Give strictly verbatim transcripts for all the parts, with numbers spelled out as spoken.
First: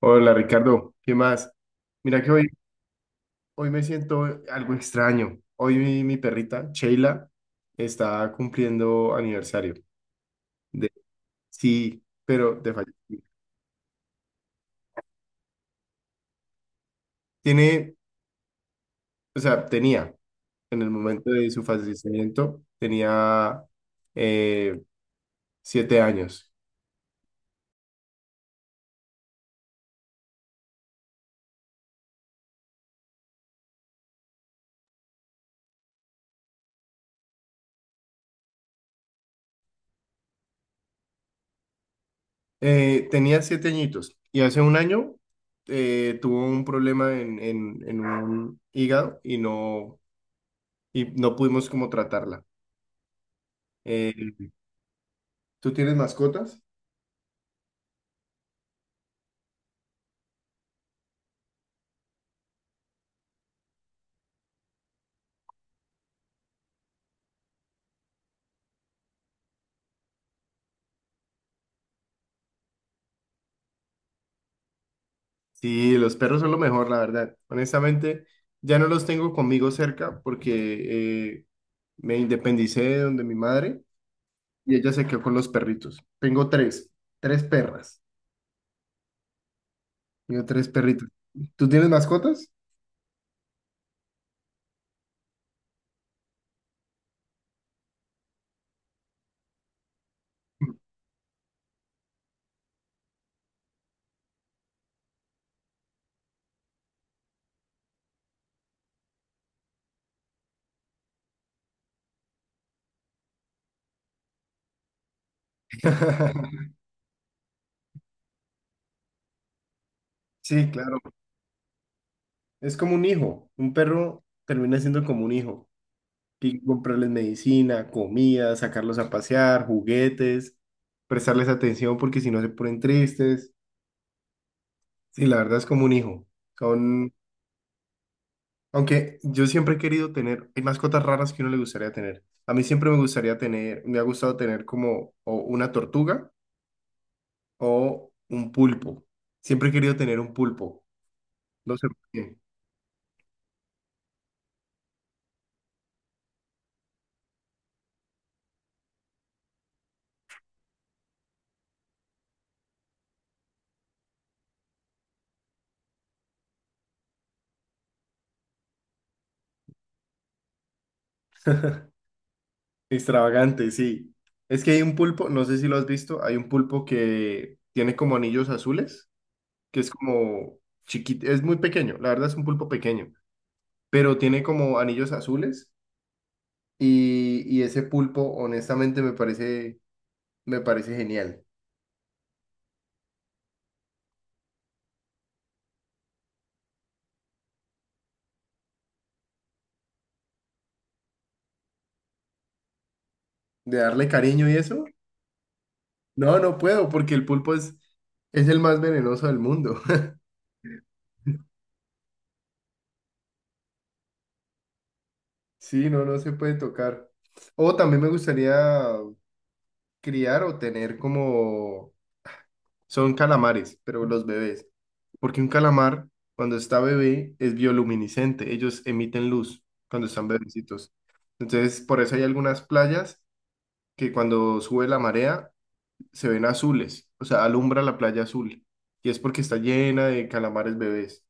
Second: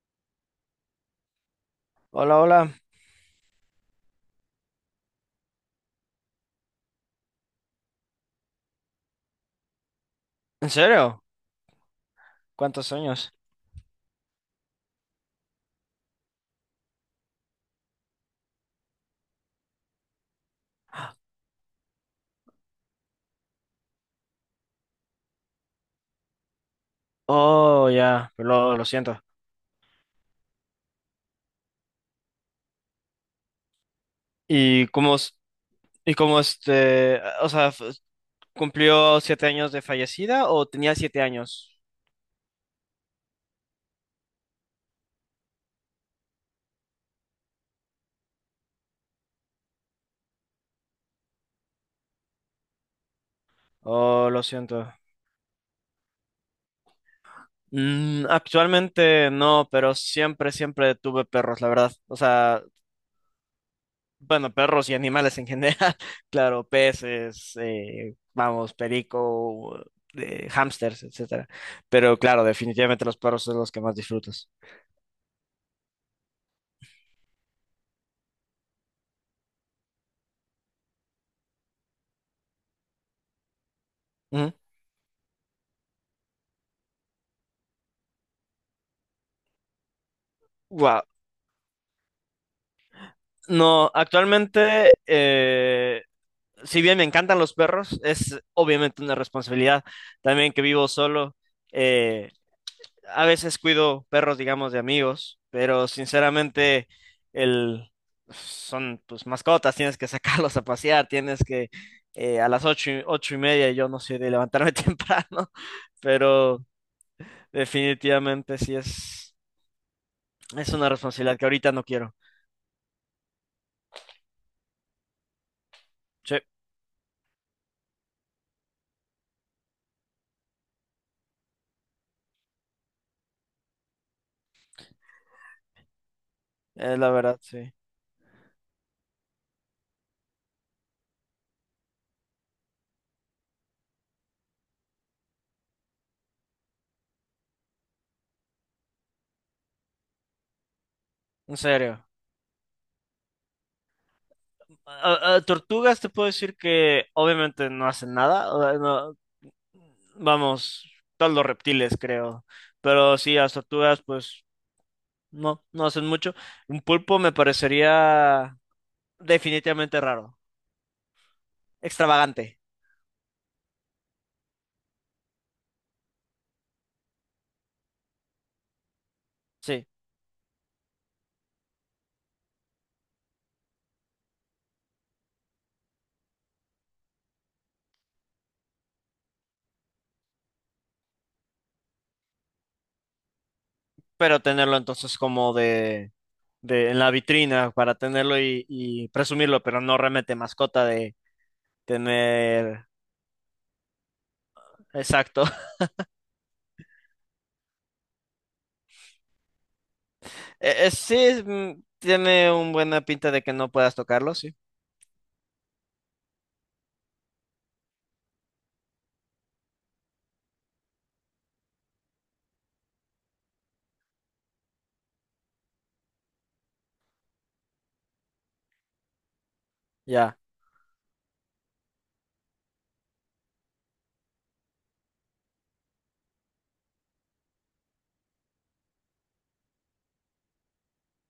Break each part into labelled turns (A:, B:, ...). A: Hola Ricardo, ¿qué más? Mira que
B: Hola,
A: hoy,
B: hola.
A: hoy me siento algo extraño. Hoy mi, mi perrita, Sheila, está cumpliendo aniversario.
B: ¿En
A: De,
B: serio?
A: sí, pero de
B: ¿Cuántos
A: fallecimiento.
B: años?
A: Tiene, o sea, tenía en el momento de su fallecimiento, tenía eh, siete años.
B: Oh, ya, lo, lo siento. ¿Y cómo, es- y cómo este, o sea, f- cumplió siete años de fallecida o tenía siete años?
A: Eh, tenía siete añitos y hace un año eh, tuvo un problema en, en, en un hígado y no, y no pudimos como tratarla. Eh,
B: Oh, lo siento.
A: ¿Tú tienes mascotas?
B: Mm, actualmente no, pero siempre, siempre tuve perros, la verdad. O sea, bueno, perros y animales en general. Claro, peces, eh, vamos, perico, eh, hámsters, etcétera. Pero claro, definitivamente los perros son los que más disfrutas.
A: Sí, los perros son lo mejor, la verdad. Honestamente, ya no los tengo conmigo cerca porque eh, me independicé de donde mi madre y ella se quedó con los perritos. Tengo tres, tres perras. Tengo tres
B: Wow.
A: perritos. ¿Tú tienes mascotas?
B: No, actualmente, eh, si bien me encantan los perros, es obviamente una responsabilidad también que vivo solo. eh, a veces cuido perros, digamos, de amigos, pero sinceramente el, son pues mascotas, tienes que sacarlos a pasear, tienes que eh, a las ocho, y- ocho y media, yo no soy de levantarme temprano, pero definitivamente sí es,
A: Sí,
B: es una
A: claro.
B: responsabilidad que ahorita no quiero.
A: Es como un hijo. Un perro termina siendo como un hijo.
B: Sí,
A: Hay que comprarles medicina, comida, sacarlos a pasear, juguetes, prestarles atención porque si no se ponen tristes. Sí, la verdad es como un hijo.
B: es la
A: Son,
B: verdad, sí.
A: aunque yo siempre he querido tener, hay mascotas raras que uno le gustaría tener. A mí siempre me gustaría tener, me ha gustado tener como o una tortuga o un pulpo. Siempre he querido tener un pulpo.
B: En
A: No sé por
B: serio.
A: qué.
B: a- a tortugas te puedo decir que obviamente no hacen nada. O sea, no- vamos, todos los reptiles creo. Pero sí, las tortugas pues no, no hacen mucho. Un pulpo me parecería definitivamente raro, extravagante,
A: Extravagante, sí. Es que hay un pulpo, no sé si lo has visto, hay un pulpo que tiene como anillos azules, que
B: sí.
A: es como chiquito, es muy pequeño, la verdad es un pulpo pequeño, pero tiene como anillos azules y, y ese pulpo honestamente me parece Me parece genial.
B: Pero tenerlo entonces como de, de en la vitrina para tenerlo y, y presumirlo, pero no realmente mascota de tener.
A: De darle cariño y eso.
B: Exacto.
A: No, no puedo porque el pulpo es, es el más venenoso del mundo.
B: Eh, eh, sí, mm, tiene un buena pinta de que no puedas tocarlo, sí.
A: Sí, no, no se puede tocar. O también me gustaría criar o tener como... Son calamares, pero los bebés. Porque un calamar, cuando está bebé, es bioluminiscente. Ellos emiten luz cuando están
B: Ya.
A: bebecitos. Entonces, por eso hay algunas playas que cuando sube la marea, se ven azules, o sea, alumbra la playa azul. Y es porque está llena de calamares bebés.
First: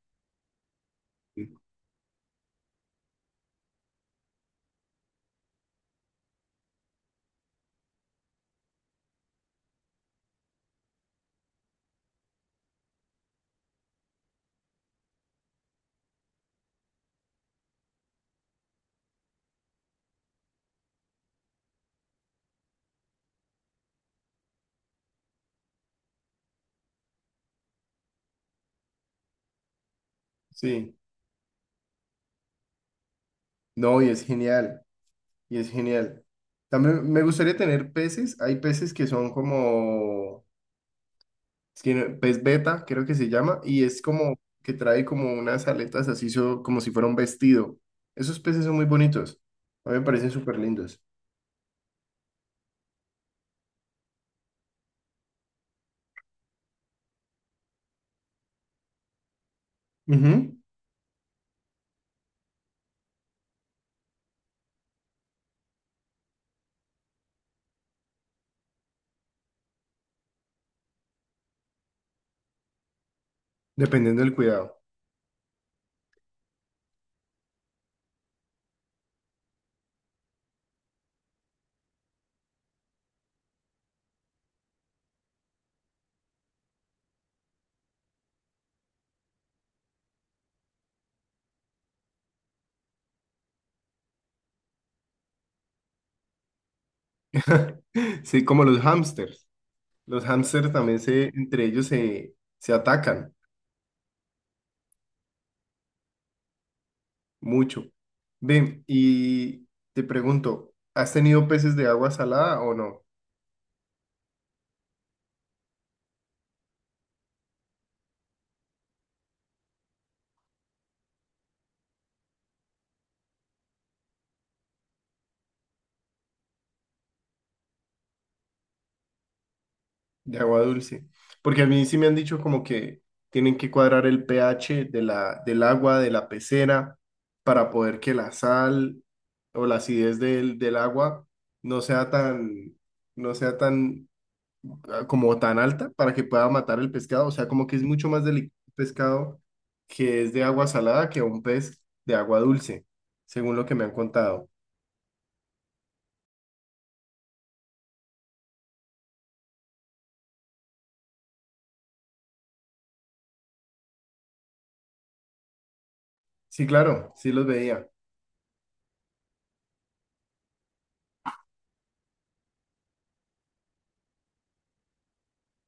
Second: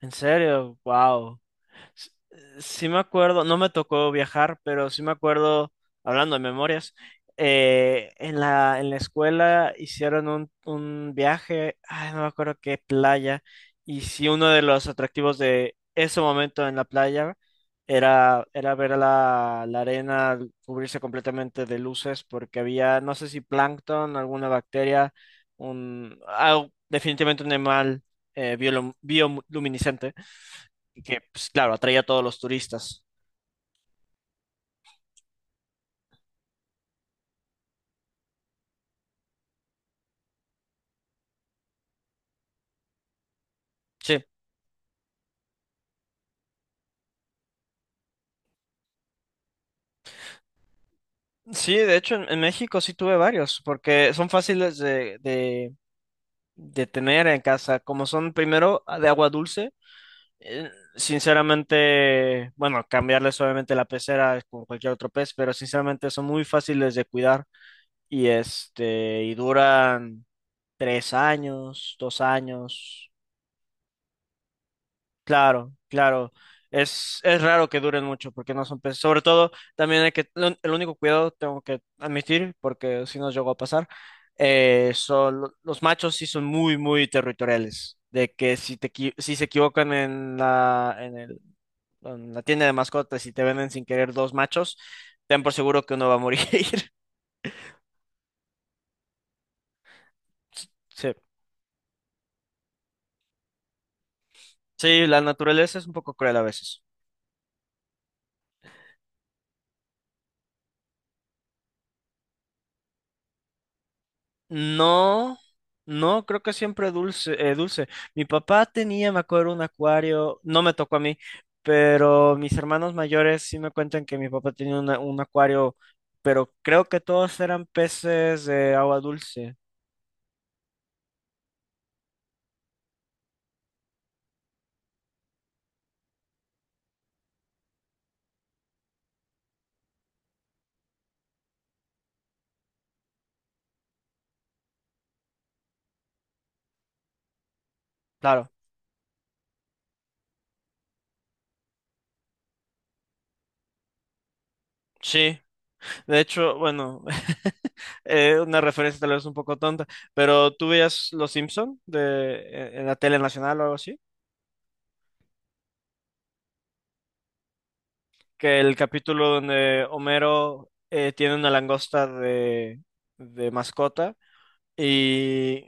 B: En serio, wow.
A: Sí,
B: S- eh, Sí me acuerdo, no me tocó viajar, pero sí me acuerdo, hablando de memorias, eh, en la, en la escuela hicieron un, un viaje, ay, no me acuerdo qué playa, y sí uno de los atractivos de ese momento en la playa era, era ver la, la arena cubrirse completamente de luces porque había, no sé si plancton, alguna bacteria, un, ah, definitivamente un animal eh, biolum- bioluminiscente
A: sí.
B: y que, pues, claro, atrae a todos los turistas.
A: No, y es genial, y es genial. También me gustaría tener peces, hay peces que son como, es que no- pez beta, creo que se llama, y es
B: Sí.
A: como que trae como unas aletas así, so- como si fuera un vestido. Esos peces son muy bonitos, a mí me parecen súper lindos.
B: Sí, de hecho en, en México sí tuve varios, porque son fáciles de, de, de tener en casa, como son primero de agua dulce,
A: Ujú.
B: eh, sinceramente, bueno, cambiarles obviamente la pecera con cualquier otro pez, pero sinceramente son muy fáciles de cuidar y este, y duran tres años, dos años.
A: Dependiendo del cuidado.
B: Claro, claro. Es, es raro que duren mucho porque no son peces. Sobre todo, también hay que, lo- el único cuidado tengo que admitir, porque si nos llegó a pasar, eh, son, lo- los machos sí son muy, muy territoriales. De que si te, equi- si se equivocan en la, en el, en la tienda de mascotas y te venden sin querer dos machos, ten por seguro que uno va a morir.
A: Sí, como los hámsters. Los hámsters también
B: Sí,
A: se, entre ellos se, se atacan
B: sí, la naturaleza es un poco cruel a veces.
A: mucho. Ven, y te pregunto, ¿has tenido peces de agua salada o no?
B: No, no, creo que siempre dulce, eh, dulce. Mi papá tenía, me acuerdo, un acuario, no me tocó a mí, pero mis hermanos mayores sí me cuentan que mi papá tenía una- un acuario, pero creo que todos eran peces de agua dulce.
A: De agua dulce. Porque a mí sí me han dicho como que tienen que cuadrar el pH de la, del agua, de la pecera, para poder que la sal o la acidez del, del agua no sea tan, no sea tan ah, como tan alta para que pueda matar el pescado. O sea, como que es mucho más
B: Claro,
A: delicado un pescado que es de agua salada que un pez de agua dulce, según lo que me han contado.
B: sí. De hecho, bueno, eh, una referencia tal vez un poco tonta, pero ¿tú veías Los Simpson de, en en la tele nacional o algo así?
A: Sí, claro, sí los veía.
B: Que el capítulo donde Homero eh, tiene una langosta de, de mascota y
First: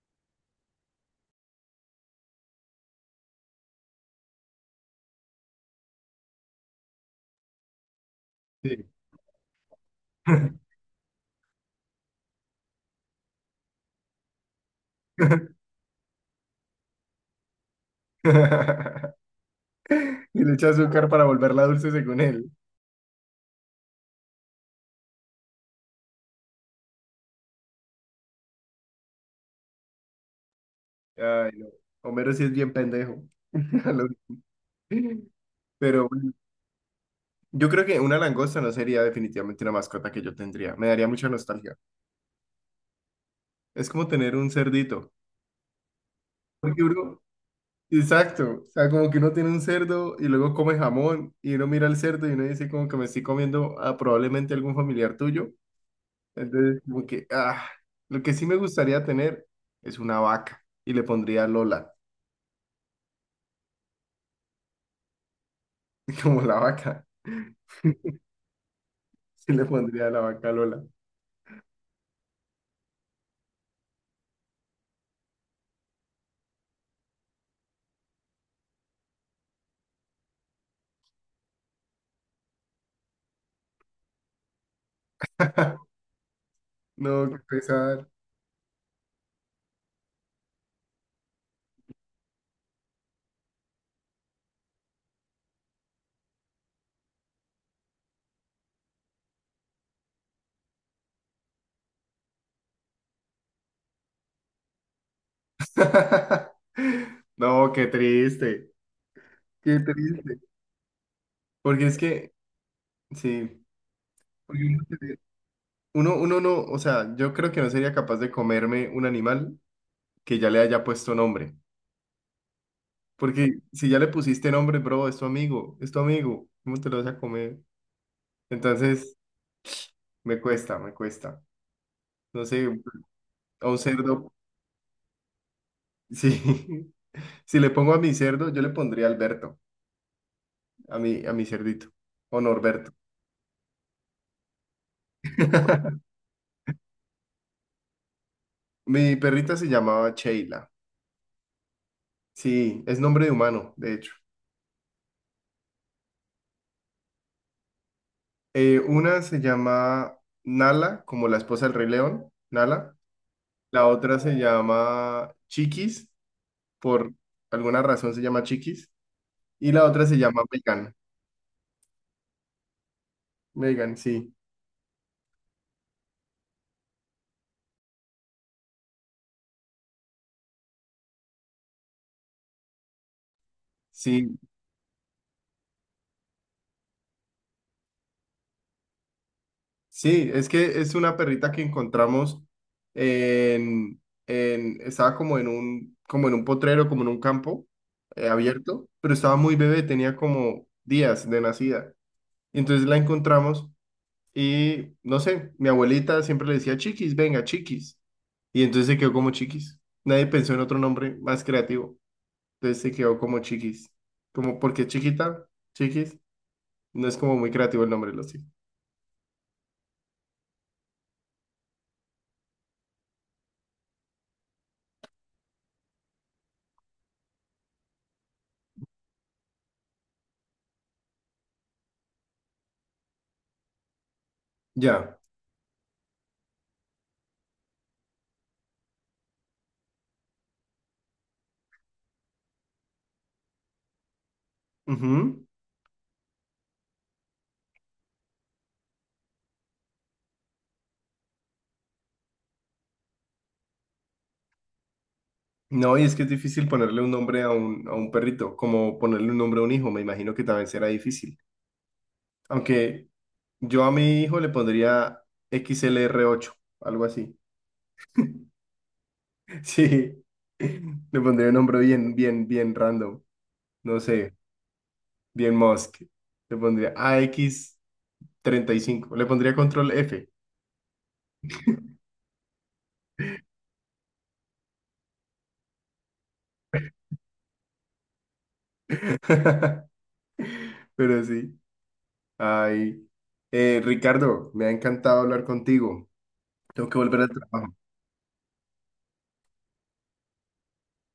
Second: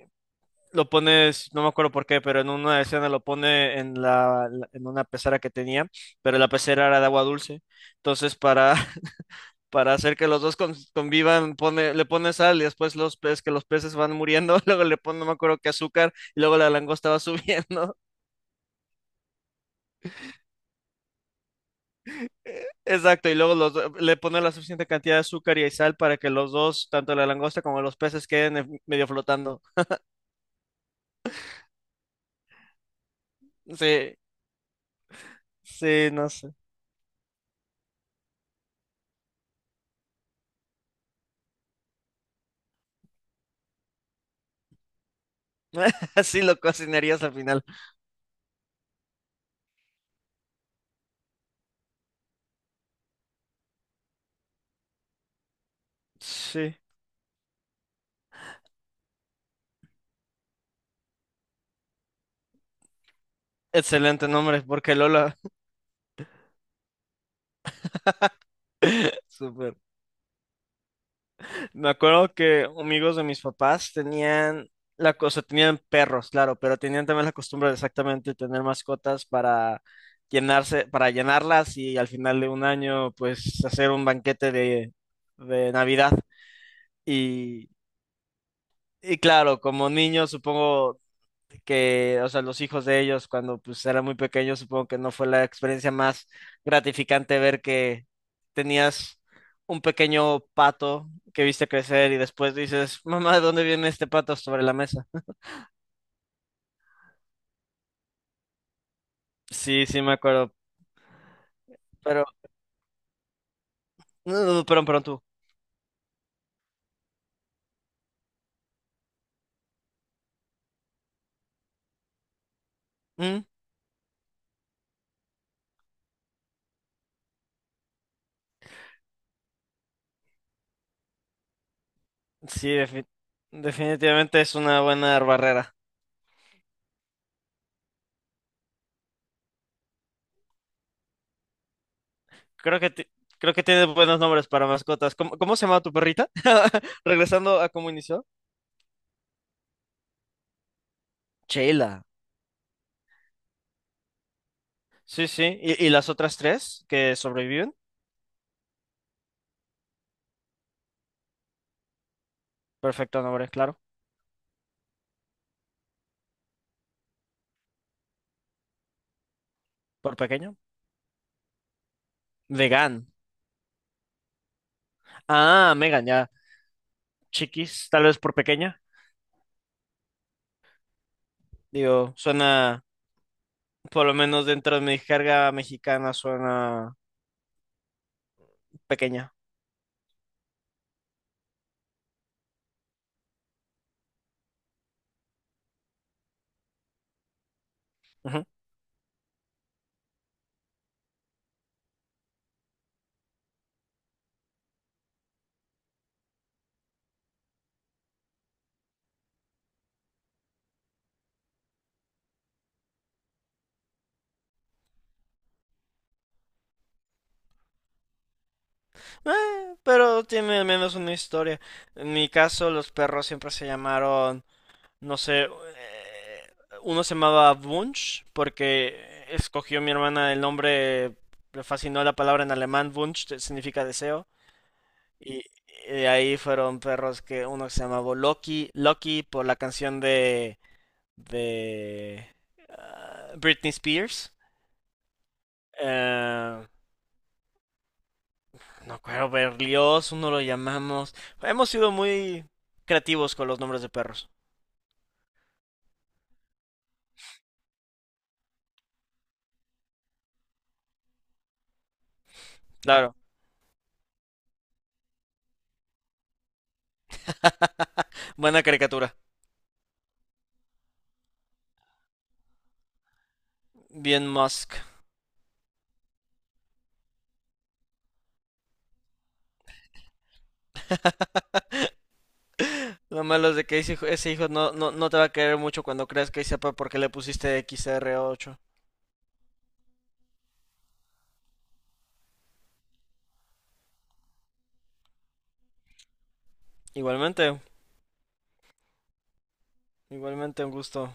B: lo pones, no me acuerdo por qué, pero en una escena lo pone en la, la- en una pecera que tenía, pero la pecera era de agua dulce. Entonces, para,
A: Sí.
B: para hacer que los dos con- convivan, pone, le pone sal y después los peces, que los peces van muriendo, luego le pone, no me acuerdo qué azúcar y luego la langosta va subiendo.
A: Y le echa azúcar para volverla dulce según él.
B: Exacto, y luego los do- le ponen la suficiente cantidad de azúcar y sal para que los dos, tanto la langosta como los peces, queden en- medio flotando.
A: Ay, no. Homero sí es bien pendejo. Lo-
B: Sí,
A: Pero
B: sí, no
A: bueno,
B: sé.
A: yo creo que una langosta no sería definitivamente una mascota que yo tendría. Me daría mucha nostalgia. Es como tener un cerdito.
B: Así lo
A: Porque, bro,
B: cocinarías al final.
A: Exacto, o sea, como que uno tiene un cerdo y luego come jamón y uno mira el cerdo y uno dice como que me estoy comiendo a probablemente algún familiar tuyo.
B: Sí,
A: Entonces, como que, ah, lo que sí me gustaría tener es una vaca y le pondría Lola,
B: excelente nombre, porque Lola,
A: como la vaca, sí le
B: súper.
A: pondría la vaca Lola.
B: Me acuerdo que amigos de mis papás tenían la cosa, tenían perros, claro, pero tenían también la costumbre de exactamente tener mascotas para llenarse, para llenarlas y al final de un año, pues hacer un banquete de, de Navidad.
A: No, qué
B: Y,
A: pesar.
B: y claro, como niños supongo que, o sea, los hijos de ellos cuando pues eran muy pequeños, supongo que no fue la experiencia más gratificante ver que tenías un pequeño pato que viste crecer y después dices, mamá, ¿de dónde viene este pato sobre la mesa?
A: No, qué triste, qué
B: Sí, sí, me
A: triste.
B: acuerdo,
A: Porque es
B: pero,
A: que, sí, porque
B: no,
A: uno,
B: pero, pero
A: se-
B: tú.
A: uno uno no, o sea, yo creo que no sería capaz de comerme un animal que ya le haya puesto nombre.
B: ¿Mm?
A: Porque si ya le pusiste nombre, bro, es tu amigo, es tu amigo, ¿cómo te lo vas a comer? Entonces, me cuesta, me cuesta. No sé,
B: Sí, defi-
A: a un cerdo,
B: definitivamente es una buena barrera.
A: sí, si le pongo a mi cerdo, yo le pondría Alberto, a mi, a mi cerdito, o
B: Creo
A: Norberto.
B: que, ti- creo que tiene buenos nombres para mascotas. ¿Cómo, cómo se llama tu perrita? Regresando a cómo inició.
A: Mi perrita se llamaba Sheila,
B: Sheila.
A: sí, es nombre de humano, de hecho.
B: Sí, sí. ¿Y, y las otras tres que sobreviven?
A: Eh, una se llama Nala, como la esposa del Rey León, Nala.
B: Perfecto nombre, claro.
A: La otra se llama Chiquis, por alguna razón se llama Chiquis. Y la otra
B: Por
A: se llama
B: pequeño.
A: Megan.
B: Vegan.
A: Megan, sí.
B: Ah, Megan, ya. Chiquis, tal vez por pequeña. Digo, suena, por lo
A: Sí,
B: menos dentro de mi jerga mexicana, suena pequeña.
A: sí, es que es una perrita que encontramos en, en, estaba como en un, como en un, potrero, como en un campo eh,
B: Ujú.
A: abierto, pero estaba muy bebé, tenía como días de nacida. Y entonces la encontramos y, no sé, mi abuelita siempre le decía, Chiquis, venga, Chiquis. Y entonces se quedó como Chiquis. Nadie pensó en otro nombre más creativo. Entonces se quedó como Chiquis. Como porque chiquita, Chiquis. No es como muy creativo el nombre, lo sigo.
B: Eh, pero tiene al menos una historia. En mi caso, los perros siempre se llamaron no sé, eh, uno se llamaba Wunsch porque escogió mi hermana el nombre, le fascinó la palabra en alemán, Wunsch te- significa deseo,
A: Ya.
B: y, y de ahí fueron perros que uno se llamaba Loki, Loki por la canción de, de ah, Britney Spears.
A: Ujú.
B: Eh, no acuerdo, Berlioz, uno lo llamamos. Hemos sido muy creativos con los nombres de perros.
A: No, y es que es difícil ponerle un nombre a un, a un, perrito, como ponerle un nombre a un hijo, me imagino que también será difícil. Aunque
B: Claro,
A: yo a mi hijo le pondría X L R ocho algo así.
B: buena caricatura.
A: Sí, le pondría un nombre bien, bien, bien random. No
B: Bien
A: sé,
B: Musk.
A: bien Musk. Le pondría A X treinta y cinco le pondría control F.
B: Lo malo es de que ese hijo, ese hijo no, no, no te va a querer mucho cuando creas que sepa por qué le pusiste xr ocho.
A: Pero sí. Ay. Eh, Ricardo, me ha encantado hablar contigo. Tengo que volver al
B: Igualmente,
A: trabajo.
B: igualmente un gusto.